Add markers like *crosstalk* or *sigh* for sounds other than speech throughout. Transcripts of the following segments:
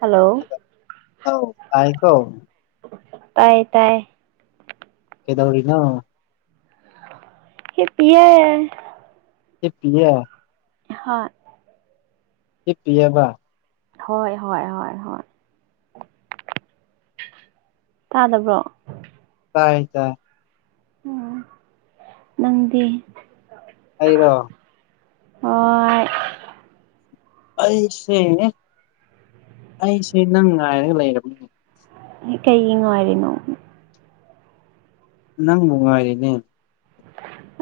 hello ꯑꯧ ꯇꯥꯏꯀ‌‌ꯣ ꯇꯥꯏꯌꯦ ꯇꯥꯏꯌꯦ ꯀꯦꯗꯧꯔꯤꯅꯣ ꯍꯤꯞꯄꯤꯌꯦ ꯍꯤꯞꯄꯤꯌꯦ *unintelligible* ꯍꯤꯞꯄꯤꯑꯕ ꯍꯣꯏ ꯍꯣꯏ ꯍꯣꯏ ꯍꯣꯏ ꯇꯥꯗꯕ꯭ꯔꯣ ꯇꯥꯏ ꯇꯥꯏ ꯎꯝ ꯅꯪꯗꯤ ꯑꯩꯔꯣ ꯍ‌ꯣꯏ ꯑꯩꯁꯦꯡꯉ‌ꯦ ꯑꯩꯁꯦ ꯅꯪ ꯉꯥꯏꯔꯒ ꯂꯩꯔꯕꯅꯤꯅꯦ ꯀꯩꯒꯤ ꯉꯥꯏꯔꯤꯅꯣ ꯅꯪꯕꯨ ꯉꯥꯏꯔꯤꯅꯦ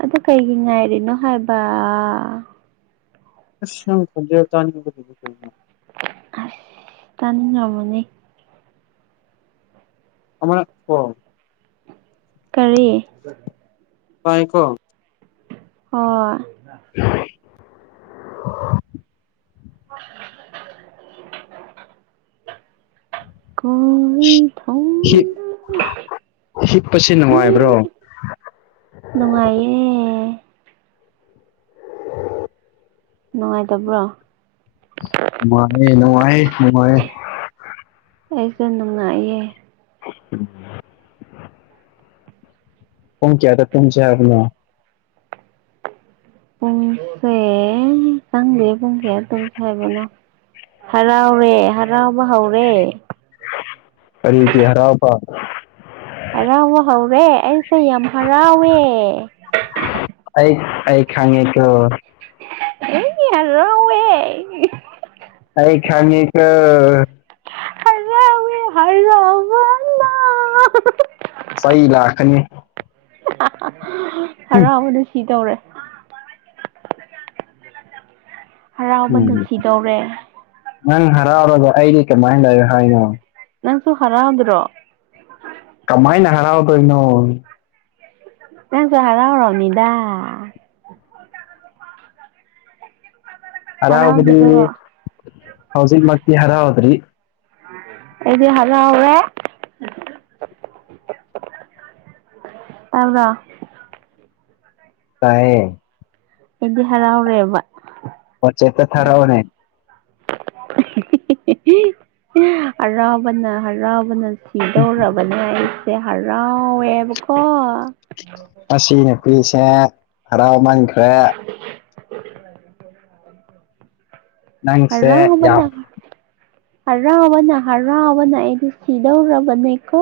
ꯑꯗꯨ ꯀꯩꯒꯤ ꯉꯥꯏꯔꯤꯅꯣ ꯍꯥꯏꯕ ꯑꯁꯤꯡ *unintelligible* ꯈ‌ꯣꯡꯖ‌ꯦꯜ ꯆꯅꯤꯡꯔꯒ ꯂꯩꯕ ꯀꯩꯅ‌ꯣꯅ‌ꯦ ꯑꯁ ꯀꯅꯤꯡ ꯉꯝꯃꯅꯤ ꯑꯃ *unintelligible* ꯀꯔꯤ ꯇꯥꯏ ꯀꯣ ꯍ‌ꯣꯏ *inaudible* *inaudible* ꯀꯨꯡ ꯍꯤꯝ ꯍꯤꯞꯄꯁꯦ ꯅꯨꯡꯉꯥꯏꯕ꯭ꯔꯣ ꯅꯨꯡꯉꯥꯏꯌꯦ ꯅꯨꯡꯉꯥꯏꯇꯕ꯭ꯔꯣ *unintelligible* ꯅꯨꯡꯉꯥꯏꯔ‌ꯦ ꯅ‌ꯦ ꯅꯨꯡꯉꯥꯏ ꯑꯩꯁꯨ ꯅꯨꯡꯉꯥꯏꯌꯦ *unintelligible* ꯄꯨꯡ ꯀꯌꯥꯗ ꯇꯨꯡꯆꯦ ꯍꯥꯏꯕꯅꯣ ꯄꯨꯡꯁꯦ ꯈꯪꯗꯦ ꯄꯨꯡ ꯀꯌꯥ ꯇꯨꯝ ꯆꯦ ꯍꯥꯏꯕꯅꯣ ꯍꯔꯥꯎꯔꯦ ꯍꯔꯥꯎꯕ ꯍꯧꯔꯦ ꯀꯔꯤꯀꯤ ꯍꯔꯥꯎꯄꯥ ꯍꯔꯥꯎꯕ ꯍꯧꯔꯦ ꯑꯩꯁꯦ ꯌꯥꯝ ꯍꯔꯥꯎꯋꯦ ꯑꯩ ꯑꯩ ꯈꯪꯉꯦ ꯀꯣ *unintelligible* ꯑꯩ ꯈꯪꯉꯤꯀꯣ ꯍꯥꯔꯥꯎꯋꯦ ꯍꯥꯔꯥꯎꯕꯅ ꯆꯩ ꯂꯥꯛꯀꯅꯤ ꯎꯝ ꯍꯔꯥꯎ ꯋꯥꯅ ꯁꯤ ꯗꯧꯔꯦ ꯍꯔꯥꯎꯕ ꯎꯝ ꯅ ꯁꯤꯗꯧꯔꯦ ꯅꯪ ꯍꯔꯥꯎꯔꯒ ꯑꯩꯗꯤ ꯀꯃꯥꯏꯅ ꯂꯩ ꯍꯥꯏꯅꯣ ꯅꯪꯁꯨ ꯍꯔꯥꯎꯗ꯭ꯔꯣ ꯀꯃꯥꯏꯅ ꯍꯔꯥꯎꯗꯣꯏꯅꯣ ꯅꯪꯁꯨ ꯍꯔꯥꯎꯔꯧꯅꯤꯗꯥ ꯍꯔꯥꯎꯕꯗꯤ ꯍꯔꯥꯎꯗ꯭ꯔꯣ ꯍꯧꯖꯤꯛ ꯃꯛꯇꯤ ꯍꫪꯥꯎꯗ꯭ꯔꯤ ꯑꯩꯗꯤ ꯍꫪꯥꯎꯔꯦ ꯇꯥꯕꯔ꯭ꯑꯣ ꯇꯥꯏꯌꯦ ꯗꯤ ꯍꯔꯥꯎꯔꯦꯕ ꯋꯥꯆꯦꯞꯇ ꯊꯥꯔꯛꯑꯣꯅꯦ ꯑꯔꯥꯎꯕꯅ ꯍꯔꯥꯎꯕꯅ ꯁꯤꯗꯧꯔꯕꯅꯦ ꯑꯩꯁꯦ ꯍꯔꯥꯎꯋꯦꯕꯀꯣ ꯑꯁꯤ ꯅꯨꯄꯤꯁꯦ ꯍꯔꯥꯎꯃꯟꯈ꯭ꯔꯦ ꯅꯪꯁꯦ ꯍꫪꯥꯎꯕꯅ ꯌꯥꯝ ꯍꯔꯥꯎꯕꯅ-ꯍꯔꯥꯎꯕꯅ ꯑꯩꯗꯤ ꯁꯤꯗꯧꯔꯕꯅꯦꯀꯣ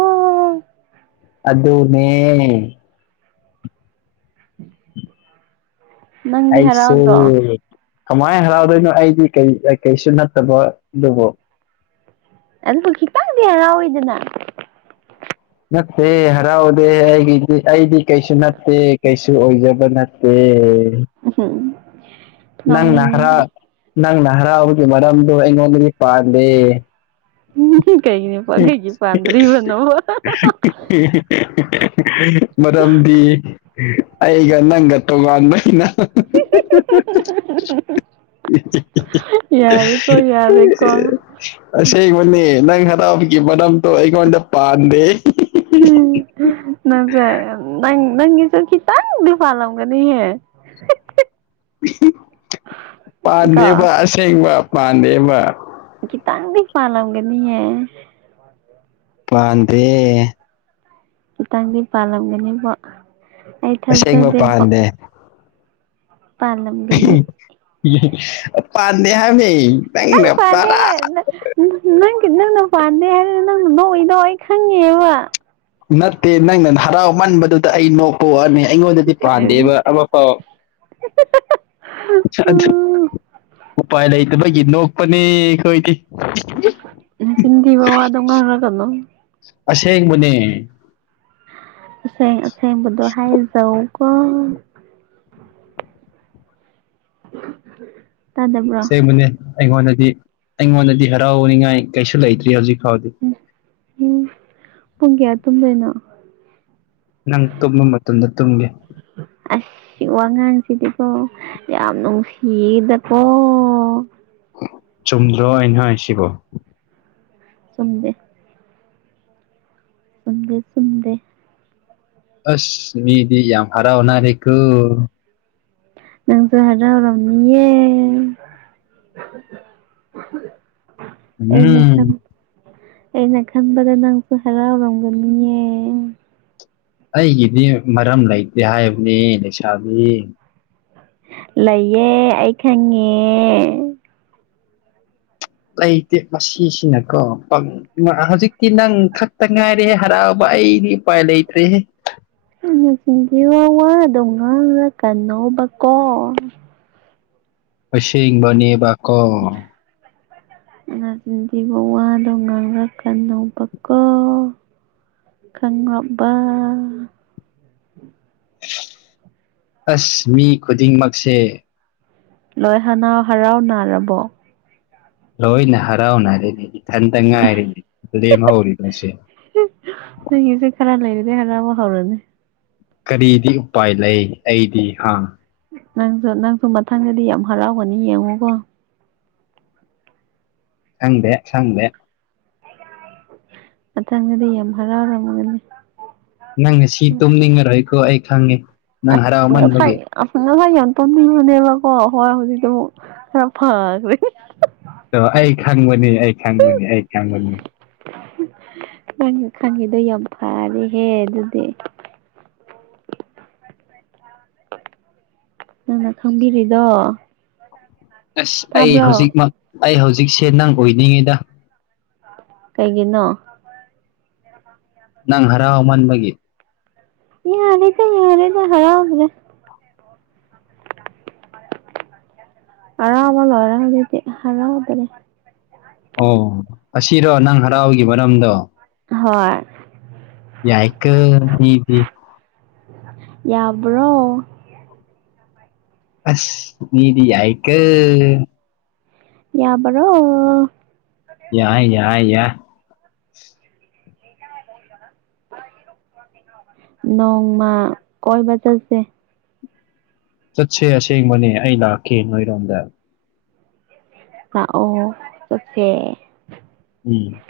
ꯑꯗꯨꯅꯦ- ꯅꯪꯗꯤ ꯑꯩꯁꯦ ꯍꯔꯥꯎꯗ꯭ꯔꯣ ꯀꯃꯥꯏ ꯍꯔꯥꯎꯗꯣꯏꯅꯣ ꯑꯩꯗꯤ ꯀꯩ-ꯀꯩꯁꯨ ꯅꯠꯇꯕ ꯑꯗꯨꯕꯨ ꯑꯗꯨꯕꯨ ꯈꯤꯇꯪꯗꯤ ꯍꯔꯥꯎꯋꯤꯗꯅ- ꯅꯠꯇꯦ ꯍꯔꯥꯎꯗꯦ ꯑꯩꯒꯤꯗꯤ ꯑꯩꯗꯤ ꯀꯩꯁꯨ ꯅꯠꯇꯦ ꯀꯩꯁꯨ ꯑꯣꯏꯖ ꯕ ꯅꯠꯇꯦ ꯎꯝ ꯍꯨꯝ ꯅꯪꯅ ꯍꯔꯥ ꯅꯪꯅ ꯍꯔꯥꯎꯕꯒꯤ ꯃꯔꯝꯗꯣ ꯑꯩꯉꯣꯟꯗꯗꯤ ꯄꯥꯟꯗꯦ ꯎꯝ ꯀꯩꯒꯤꯅꯣꯄ ꯀꯩꯒꯤ ꯄꯥꯟꯗ꯭ꯔꯤꯕꯅꯣꯕ ꯃꯔꯝꯗꯤ ꯑꯩꯒ ꯅꯪꯒ ꯇꯣꯉꯥꯟꯕꯩ ꯅ *inaudible* ꯌꯥꯔꯦꯀꯣ ꯌꯥꯔꯦꯀꯣ *inaudible* ꯑꯁꯦꯡꯃꯅꯦ ꯅꯪ ꯍꯔꯥꯎꯕꯒꯤ ꯃꯔꯝꯗꯣ ꯑꯩꯉꯣꯟꯗ ꯄꯥꯟꯗꯦ ꯎꯝ ꯅꯪꯁꯦ ꯅꯪ- ꯅꯪꯒꯤꯁꯨ ꯈꯤꯠ ꯇꯪ--ꯗꯤ ꯐꯥꯜꯂꯝꯒꯅꯤꯍꯦ ꯀꯣ ꯄꯥꯟꯗꯦꯕꯥ ꯑꯁꯦꯡꯕ ꯄꯥꯟꯗꯦꯕꯥ ꯈꯤꯇꯪꯗꯤ ꯄꯥꯜꯂꯝꯒꯅꯤꯌꯦ ꯄꯥꯟꯗꯦ ꯈꯤꯇꯥꯡꯗꯤ ꯄꯥꯜꯂꯝꯒꯅꯤꯕꯣ ꯑꯩ ꯑꯁꯦꯡꯕ ꯊꯥꯖꯗꯦꯕꯣ ꯄꯥꯟꯗꯦ ꯄꯥꯥꯟꯂꯝ *unintelligible* ꯄꯥꯟꯗꯦ ꯍꯥꯏꯝꯃꯦ ꯅꯪ ꯅꯪꯅ ꯄꯥꯗꯦ ꯄꯔꯥ ꯅꯪꯒꯤ ꯅꯪꯅ ꯄꯥꯟꯗꯦ ꯍꯥꯏꯔ ꯅꯪꯅ ꯅꯣꯛꯏꯗꯣ ꯑꯩ ꯈꯪꯉꯦꯕ ꯅꯠꯇꯦ ꯅꯪꯅꯟ ꯍꯔꯥꯎ ꯃꯟꯕꯗꯨꯗꯥ ꯑꯩ ꯅꯣꯛ ꯄꯣꯋꯥꯅꯦ ꯑꯩꯉꯣꯟꯗꯗꯤ ꯄꯥꯟꯗꯦꯕ ꯑꯃꯐꯥꯎ *unintelligible* ꯎꯝ *unintelligible* ꯎꯄꯥꯏ ꯂꯩꯇꯕꯒꯤ ꯅꯣꯛꯄꯅꯦ ꯑꯈꯣꯏꯗꯤ ꯅꯆꯤꯟ ꯊꯤꯕ ꯋꯥꯗꯣ ꯉꯥꯡꯔꯛꯀꯅꯣ ꯑꯁꯦꯡꯕꯅꯦ ꯑꯁꯦꯡ ꯑꯁꯦꯡꯕꯗꯣ ꯍꯥꯏꯖꯧ ꯀꯣ ꯇꯥꯗꯕ꯭ꯔꯣ ꯆꯩꯝꯃꯤꯅꯦ ꯑꯩꯉꯣꯟꯗꯗꯤ ꯑꯩꯉꯣꯟꯗꯗꯤ ꯍꯔꯥꯎꯅꯤꯡꯉꯥꯏ ꯀꯩꯁꯨ ꯂꯩꯇ꯭ꯔꯤ ꯍꯧꯖꯤꯛ ꯐꯥꯎꯗꯤ ꯎꯝ ꯄꯨꯡ ꯀꯌꯥ ꯇꯨꯝꯗꯣꯏꯅꯣ ꯅꯪ ꯇꯨꯝꯃ ꯃꯇꯝꯗ ꯇꯨꯝꯉꯦ ꯑꯁ ꯋꯥꯉꯥꯡꯁꯤꯗꯤꯀꯣ ꯌꯥꯝ ꯅꯨꯡꯁꯤꯌꯦꯗꯀꯣ ꯆꯨꯝꯗ꯭ꯔꯣ ꯑꯩꯟ ꯉꯥꯏꯁꯤꯕꯣ ꯆꯨꯝꯗꯦ ꯆꯨꯝꯗꯦ ꯆꯨꯝꯗꯦ ꯑꯁ ꯃꯤꯗꯤ ꯌꯥꯝ ꯍꯔꯥꯎꯅꯥꯔꯦꯀꯣ ꯅꯪ *unintelligible* ꯑꯩꯅ ꯎꯝ ꯈꯟ ꯑꯩꯅ ꯈꯟꯕꯗ ꯅꯪꯁꯨ ꯍꯔꯥꯎꯔꯝꯒꯅꯤꯌꯦ ꯑꯩꯒꯤꯗꯤ ꯃꯔꯝ ꯂꯩꯇꯦ ꯍꯥꯏꯕꯅꯦ ꯂꯩꯁꯥꯕꯤ ꯂꯩꯌꯦ ꯑꯩ ꯈꯪꯉꯦ ꯂꯩꯇꯦ ꯃꯁꯤꯁꯤꯅꯀꯣ ꯄꯪ ꯃꯑ ꯍꯧꯖꯤꯛꯇꯤ ꯅꯪ ꯈꯛꯇ ꯉꯥꯏꯔꯦꯍꯦ ꯍꯔꯥꯎꯕ ꯑꯩꯗꯤ ꯎꯄꯥꯏ ꯂꯩꯇ꯭ꯔꯦꯍꯦ ꯍꯥꯟꯅ ꯆꯤꯟꯖꯦ ꯋꯥ ꯋꯥꯗꯣ ꯉꯥꯡꯂꯛ ꯀꯅꫭꯕꯀꯣ ꯑꯁꯦꯡꯕꯅꯦꯕ ꯀꯣ *unintelligible* ꯅꯆꯤꯟ ꯊꯤꯕ ꯋꯥꯗꯣ ꯉꯥꯡꯔꯛꯀꯅꫭꯕꯀꫭ ꯈꯪꯔꯞꯕ ꯑꯁ ꯃꯤ ꯈꯨꯗꯤꯡꯃꯛꯁꯦ ꯂꯣꯏ ꯍꯅꯥꯎ ꯍꯔꯥꯎ ꯅꯥꯔꯕꯣ ꯂꯣꯏꯅ ꯍꯔꯥꯎꯅꯥꯔꯦꯅꯦ ꯏꯊꯟꯇ ꯉꯥꯏꯔꯦꯅꯦ ꯂꯦꯝꯍꯧꯔꯤꯕꯁꯦ *unintelligible* ꯅꯒꯤꯁꯦ ꯈꯔ ꯂꯩꯔꯗꯤ ꯍꯔꯥꯎꯕ ꯍꯧꯔꯅꯤ ꯀꯔꯤꯗꯤ ꯎꯄꯥꯏ ꯂꯩ ꯑꯩꯗꯤ ꯍ ꯅꯪꯁꯨ ꯅꯪꯁꯨ ꯃꯊꯪꯗꯗꯤ ꯌꯥꯝ ꯍꯔꯥꯎꯒꯅꯤ ꯌꯦꯡꯉꯨꯀꯣ ꯈꯪꯗꯦ ꯁꯪꯗꯦ ꯃꯊꯪꯒꯗꯤ ꯌꯥꯝ ꯍꯔꯥꯎꯔꯝꯒꯅꯤ ꯅꯪ ꯉꯁꯤ ꯇꯨꯝꯅꯤꯡꯉꯔꯣꯏꯀꯣ ꯑꯩ ꯈꯪꯉꯤ ꯅꯪ *unintelligible* ꯍꯔꯥꯎꯃꯟꯕꯒꯤ ꯑꯁ ꯉꯍꯥꯟ ꯌꯥꯝ ꯇꯨꯝꯅꯤꯡꯕꯅꯦꯕꯀꫭ ꯍꫭ ꯍꯧꯖꯤꯛꯇꯤ ꯑꯃꯨꯛ ꯈꯔ ꯐꯔꯦ ꯇꯣ ꯑꯩ ꯈꯪꯕꯅꯤ ꯑꯩ ꯈꯪꯕꯅꯤ ꯑꯩ ꯈꯪꯕꯅꯤ ꯅꯪꯒꯤ ꯈꯪꯉꯤꯗꯣ ꯌꯥꯝ ꯐꯔꯦꯍꯦ ꯑꯗꯨꯗꯤ ꯅꯪꯅ ꯈꯪꯕꯤꯔꯤꯗꯣ ꯑꯁ ꯑꯩ ꯇꯥꯕ꯭ꯔꯣ ꯍꯧꯖꯤꯛꯃꯛ ꯑꯩ ꯍꯧꯖꯤꯛꯁꯦ ꯅꯪ ꯑꯣꯏꯅꯤꯡꯉꯤꯗ ꯀꯩꯒꯤꯅꯣ ꯅꯪ ꯍꯔꯥꯎꯃꯥꯟꯕꯒꯤ ꯌꯥꯔꯦꯗ ꯌꯥꯔꯦꯗ ꯍꯔꯥꯎꯗ꯭ꯔꯦ ꯍꯔꯥꯎꯕ ꯂꯣꯏꯔꯦ ꯍꯧꯖꯤꯛꯇꯤ ꯍꯔꯥꯎꯗꯔꯦ ꯑꯣ ꯑꯁꯤꯔꯣ ꯅꯪ ꯍꯔꯥꯎꯕꯒꯤ ꯃꯔꯝꯗꯣ ꯍꯣꯏ ꯌꯥꯏꯀꯣ ꯃꯤꯗꯤ ꯌꯥꯕ꯭ꯔꯣ ꯑꯁ ꯃꯤꯗꯤ ꯌꯥꯏꯀꯣ ꯌꯥꯕꯔꯣ ꯌꯥꯏ ꯌꯥꯏ ꯌꯥ ꯅꯣꯡꯃ ꯀꯣꯏꯕ ꯆꯠꯁꯦ ꯆꯠꯁꯦ ꯑꯁꯦꯡꯕꯅꯦ ꯑꯩ ꯂꯥꯛꯀꯦ ꯅꯣꯏꯔꯣꯝꯗ ꯂꯛꯑꯣ ꯆꯠꯁꯦ ꯎꯝ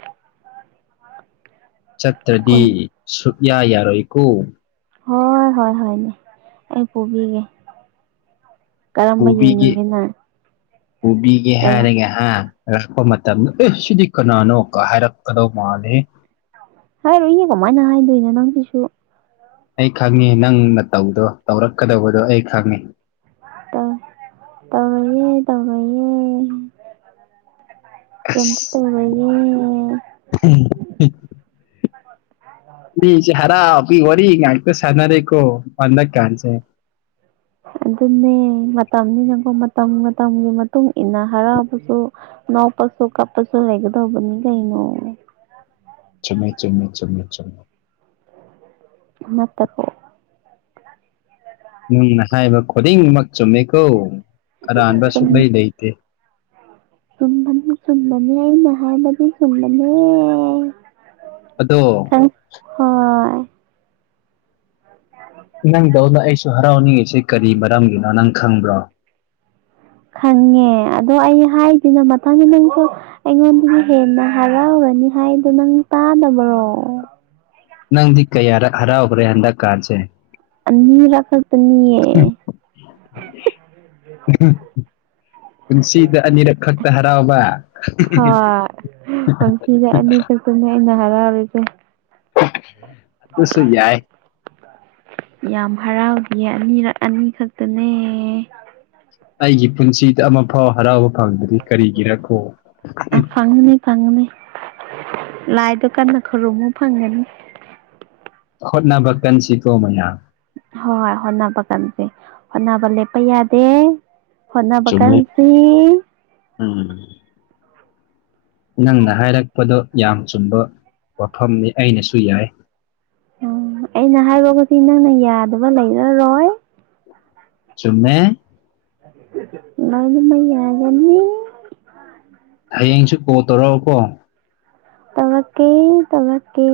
ꯆꯠꯇ꯭ꯔꯗꯤ ꯀꯣꯏ ꯁꯨꯛꯌꯥ ꯌꯥꯔꯣꯏꯀꯣ ꯍꯣꯏ ꯍꯣꯏ ꯍꯣꯏꯅꯦ ꯑꯩ ꯄꯨꯕꯤꯒꯦ ꯀꯔꯝꯕ ꯄꯨꯕꯤꯒꯦ ꯌꯦꯡꯅꯤꯡꯒꯦ ꯅꯪ ꯄꯨꯕꯤꯒꯦ ꯀꯩ ꯍꯥꯏꯔꯒ ꯑ ꯂꯛꯄ ꯃꯇꯝꯗ ꯑꯥ ꯁꯤꯗꯤ ꯀꯅꯥꯅꯣ ꯀꯥꯏ ꯍꯥꯏꯔꯛ ꯀꯗꯧ ꯃꯥꯜꯂꯦꯍꯦ ꯍꯥꯏꯔꯣꯏꯍꯦ ꯀꯃꯥꯏꯅ ꯍꯥꯏꯗꯣꯏꯅꯣ ꯅꯪꯁꯤꯁꯨ ꯑꯩ ꯈꯪꯉꯦ ꯅꯪ ꯅꯇꯧꯗꯣ ꯇꯧꯔꯛꯀꯗꯧꯕꯗꯣ ꯑꯩ ꯈꯪꯉꯦ ꯇꯧ ꯇꯧꯔꯣꯏꯌꯦ ꯇꯧꯔꯣꯏꯌꯦ ꯀꯩꯝꯇ ꯑꯁ ꯇꯧꯔꯣꯏꯌꯦ ꯃꯤꯖꯦ ꯍꯔꯥꯎꯕꯒꯤ ꯋꯥꯔꯤ ꯉꯥꯛꯇ ꯁꯥꯟꯅꯔꯦꯀꯣ ꯍꯟꯗꯛꯀꯥꯟꯁꯦ ꯑꯗꯨꯅꯦ ꯃꯇꯝꯅꯤꯅꯀꯣ ꯃꯇꯝ-ꯃꯇꯝꯒꯤ ꯃꯇꯨꯡ ꯏꯟꯅ ꯍꯔꯥꯎꯕꯖꯨ ꯅꯣꯛꯄꯁꯨ ꯀꯄꯄꯁꯨ ꯂꯩꯒꯗꯧꯕꯅꯤ ꯀꯩꯅꯣ ꯆꯨꯝꯃꯦ ꯆꯨꯝꯃꯦ-ꯆꯨꯝꯃꯦ ꯆꯨꯝꯃꯦ ꯅꯠꯇꯄꯣ ꯅꯪꯅ ꯍꯥꯏꯕ ꯈꯨꯗꯤꯡꯃꯛ ꯆꯨꯝꯃꯦꯀꯣ ꯑꯔꯥꯟꯕ ꯆꯨꯝ ꯁꯨꯛꯂꯩ ꯂꯩꯇꯦ ꯆꯨꯝꯕꯅꯤ ꯆꯨꯝꯕꯅꯤ ꯑꯩꯅ ꯍꯥꯏꯕꯗꯤ ꯆꯨꯝꯕꯅꯦ ꯑꯗꯣ ꯈꯪ ꯍꯣꯏ ꯅꯪꯗꯧꯅ ꯑꯩꯁꯨ ꯍꯔꯥꯎꯅꯤꯡꯉꯤꯁꯦ ꯀꯔꯤ ꯃꯔꯝꯒꯤꯅꯣ ꯅꯪ ꯈꯪꯕ꯭ꯔꯣ ꯈꯪꯉꯦ ꯑꯗꯣ ꯑꯩ ꯍꯥꯏꯗꯦꯅ ꯃꯊꯟꯗ ꯅꯪꯁꯨ ꯑꯩꯉꯣꯟꯗꯒꯤ ꯍꯦꯟꯅ ꯍꯔꯥꯎꯔꯅꯤ ꯍꯥꯏꯗꯣ ꯅꯪ ꯇꯥꯗꯕ꯭ꯔꯣ ꯅꯪꯗꯤ ꯀꯌꯥꯔꯛ ꯍꯔꯥꯎꯒ꯭ꯔꯦ ꯍꯟꯗꯛꯀꯥꯟꯁꯦ ꯑꯅꯤꯔꯛ ꯈꯛꯇꯅꯦ *inaudible* ꯄꯨꯟꯁꯤꯗ ꯑꯅꯤꯔꯛ ꯈꯛꯇ ꯍꯔꯥꯎꯕ ꯍꯣꯏ ꯄꯨꯟꯁꯤꯗ ꯑꯅꯤ ꯈꯛꯇꯅꯦ ꯑꯩꯅ ꯍꯔꯥꯎꯔꯤꯁꯦ ꯑꯗꯨꯁꯨ ꯌꯥꯏ ꯌꯥꯝ ꯍꯔꯥꯎꯈꯤꯌꯦ ꯑꯅꯤꯔꯛ ꯑꯅꯤ ꯈꯛꯇꯅꯦ ꯑꯩꯒꯤ ꯄꯨꯟꯁꯤꯗ ꯑꯃꯐꯥꯎ ꯍꯔꯥꯎꯕ ꯐꯪꯗꯔꯤ ꯀꯔꯤꯒꯤꯔꯀꯣ ꯐꯪꯅꯤ ꯂꯥꯏꯗꯣ ꯀꯟꯅ ꯈꯨꯔꯨꯝꯃꯨ ꯐꯪꯒꯅꯤ ꯍꯣꯠꯅꯕ ꯀꯟꯁꯤꯀꯣ ꯃꯌꯥꯝ ꯍꯣꯏ ꯍꯣꯠꯅꯕ ꯀꯟꯖꯦ ꯍꯣꯠꯅꯕ ꯂꯦꯞꯄ ꯌꯥꯗꯦ ꯍꯣꯠꯅꯕ ꯆꯨꯝꯃꯤ ꯀꯟꯁꯤ ꯎꯝ ꯅꯪꯅ ꯍꯥꯏꯔꯛꯄꯗꯣ ꯌꯥꯝ ꯆꯨꯝꯕ ꯋꯥꯐꯝꯅꯤ ꯑꯩꯅꯁꯨ ꯌꯥꯏ ꯎꯝ ꯑꯩꯅ ꯍꯥꯏꯕꯈꯨꯗꯤꯡ ꯅꯪꯅ ꯌꯥꯗꯕ ꯂꯩꯔꯔꯣꯏ ꯆꯨꯝꯃꯦ ꯂꯣꯏꯅꯃꯛ ꯌꯥꯒꯅꯤ ꯍꯌꯦꯡꯁꯨ ꯀꯣꯜ ꯇꯧꯔꯛꯑꯣꯀꯣ ꯇꯧꯔꯛꯀꯦ-ꯇꯧꯔꯛꯀꯦ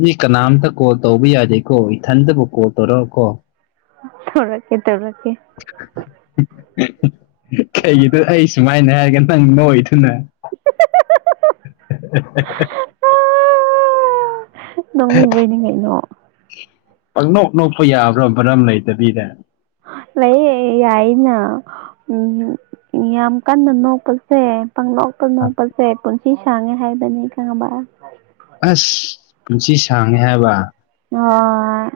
ꯃꯤ ꯀꯅꯥꯝꯇ ꯀꯣꯜ ꯇꯧꯕ ꯌꯥꯗꯦꯀꯣ ꯏꯊꯟꯗꯕꯨ ꯀꯣꯜ ꯇꯧꯔꯛꯑꯣꯀꯣ ꯊꯧꯔꯛꯀꯦ-ꯇꯧꯔꯛꯀꯦ *unintelligible* ꯈꯩꯒꯤꯅꯣ ꯑꯩ ꯁꯨꯃꯥꯏꯅ ꯍꯥꯏꯔꯒ ꯅꯪ ꯅꯣꯛꯏꯗꯨꯅ *unintelligible* *unintelligible* ꯅꯣꯛꯅꯤꯡꯕꯩꯅꯤꯀꯩꯅꯣ ꯄꯪꯅꯣꯛ-ꯅꯣꯛꯄ ꯌꯥꯕ꯭ꯔꯣ ꯃꯔꯝ ꯂꯩꯇꯕꯤꯗ ꯂꯩꯌꯦ ꯌꯥꯏꯅ ꯎꯝ ꯌꯥꯝ ꯀꯟꯅ ꯅꯣꯛꯄꯁꯦ ꯄꯪꯅꯣꯛ ꯀꯅꯣꯛꯄꯁꯦ ꯄꯨꯟꯁꯤ ꯁꯥꯡꯉꯦ ꯍꯥꯏꯕꯅꯤ ꯈꯪꯉꯕ ꯑꯁ ꯄꯨꯟꯁꯤ ꯁꯥꯡꯉꯦ ꯍꯥꯏꯕ ꯑꯣꯏ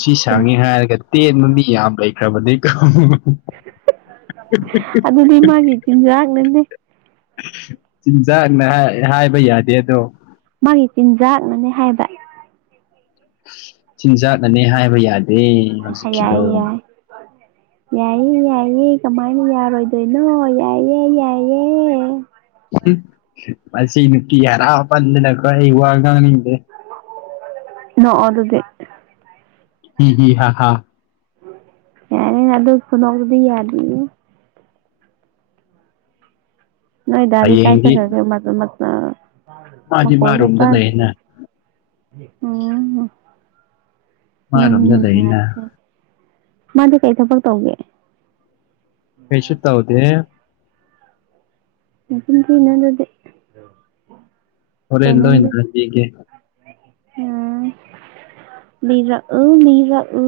ꯁꯤ ꯁꯥꯡꯉꯦ ꯍꯥꯏꯔꯒ ꯇꯦꯟꯕ ꯃꯤ ꯌꯥꯝ ꯂꯩꯈ꯭ꯔꯕꯅꯤꯀꯣ *unintelligible* *unintelligible* ꯑꯗꯨꯗꯤ ꯃꯥꯒꯤ ꯆꯤꯟꯖꯥꯛꯅꯅꯦ *unintelligible* ꯆꯤꯟꯖꯥꯛꯅ ꯍꯥꯏ-ꯍꯥꯏꯕ ꯌꯥꯗꯦ ꯑꯗꯣ ꯃꯥꯒꯤ ꯆꯤꯟꯖꯥꯛꯅꯅꯦ ꯍꯥꯏꯕ ꯆꯤꯟꯖꯥꯛꯅꯅꯦ ꯍꯥꯏꯕ ꯌꯥꯗꯦ ꯍꯧꯖꯤꯛꯀꯤꯗꯣ ꯌꯥꯏ-ꯌꯥꯏ ꯌꯥꯏꯌꯦ-ꯌꯥꯏꯌꯦ ꯀꯃꯥꯏꯅ ꯌꯥꯔꯣꯏꯗꯣꯏꯅꯣ ꯌꯥꯏꯌꯦ-ꯌꯥꯏꯌꯦ *unintelligible* ꯃꯁꯤ ꯅꯨꯄꯤ ꯍꯔꯥꯎꯄꯟꯗꯅꯀꯣ ꯑꯩ ꯋꯥ ꯉꯥꯡꯅꯤꯡꯗꯦ ꯅꯣꯛꯑꯣ ꯑꯗꯨꯗꯤ *unintelligible* *unintelligible* ꯑꯗꯨꯏ ꯈꯨꯅꯣꯛꯇꯨꯗꯤ ꯌꯥꯗꯤꯌꯦ ꯅꯣꯏ ꯗꯥꯗꯤ ꯀꯥꯏ ꯍꯌꯦꯡꯗꯤ ꯆꯠꯈꯔꯒꯦ *unintelligible* ꯃꯥꯗꯤ ꯃꯈꯣꯜꯁꯨ ꯃꯥꯔꯣꯝꯗ ꯇꯥꯗꯦ ꯂꯩꯅ ꯑꯝ ꯅꯪꯅꯤꯅ ꯃꯥꯔꯣꯝꯗ ꯂꯩꯅ ꯅꯨꯡꯉꯥꯏꯔꯤꯁꯦ ꯃꯥꯗꯤ ꯀꯔꯤ ꯊꯕꯛ ꯇꯧꯒꯦ ꯀꯩꯁꯨ ꯇꯧꯗꯦ ꯅꯆꯤꯟ ꯊꯤꯅꯨ ꯑꯗꯨꯗꯤ ꯍꯣꯔꯦꯟ ꯂꯣꯏꯅ ꯍꯥꯏꯕꯤꯒꯦ ꯎꯝ ꯂꯤꯔꯛ ꯎ ꯂꯤꯔꯛ ꯎ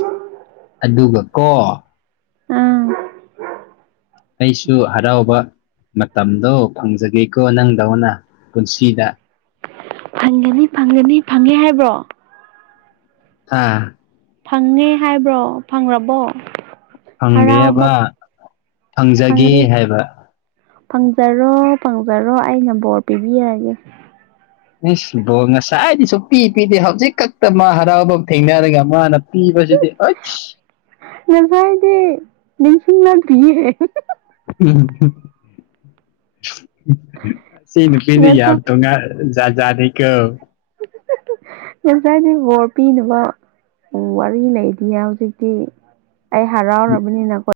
ꯎꯝ ꯑꯗꯨꯒ ꯀꯣ ꯎꯝ ꯑꯩꯁꯨ ꯍꯔꯥꯎꯕ ꯃꯇꯝꯗꯣ ꯐꯪꯖꯒꯦꯀꯣ ꯅꯪꯗꯧꯅ ꯄꯨꯟꯁꯤꯗ ꯐꯪꯒꯅꯤ ꯐꯪꯒꯅꯤ ꯐꯪꯉꯦ ꯍꯥꯏꯕ꯭ꯔꯣ ꯍꯥꯥ ꯐꯪꯉꯦ ꯍꯥꯏꯕ꯭ꯔꯣ ꯐꯪꯉꯥꯕꯣ ꯐꯪꯗꯦꯕ ꯐꯪꯖꯒꯦ ꯐꯪꯒꯅꯤ ꯍꯥꯏꯕ ꯐꯪꯖꯔꯣ ꯐꯪꯖꯔꯣ ꯑꯩꯅ ꯕꯣꯔ ꯄꯤꯕꯤꯔꯒꯦ ꯏꯁ ꯕꯣꯔ ꯉꯁꯥꯏꯗꯩꯁꯨ ꯄꯤꯗꯦ ꯍꯧꯖꯤꯛ ꯈꯛꯇ ꯃꯥ ꯍꯔꯥꯎꯕꯥꯎꯕ ꯊꯦꯡꯅꯔꯒ ꯃꯥꯅ ꯄꯤꯕꯁꯤꯗꯤ ꯎꯏꯁ ꯉꯁꯥꯏꯗꯤ ꯅꯤꯡꯁꯤꯡꯂꯛꯇꯤꯌꯦ ꯎꯝ ꯍꯨꯝ ꯁꯤ ꯅꯨꯄꯤꯁꯤ ꯌꯥꯝ ꯉꯁꯥꯏ ꯇꯣꯉꯥꯜ ꯖꯥꯠ ꯖꯥꯠ ꯅꯤꯀꯣ *unintelligible* ꯉꯁꯥꯏꯗꯤ ꯕꯣꯔ ꯄꯤꯅꯕ ꯋꯥꯔꯤ ꯂꯩꯇꯤꯌ‌ꯦ ꯍꯧꯖꯤꯛꯇꯤ ꯑꯩꯥ ꯍꯔꯥꯎꯔꯕꯅꯤꯅꯀꯣ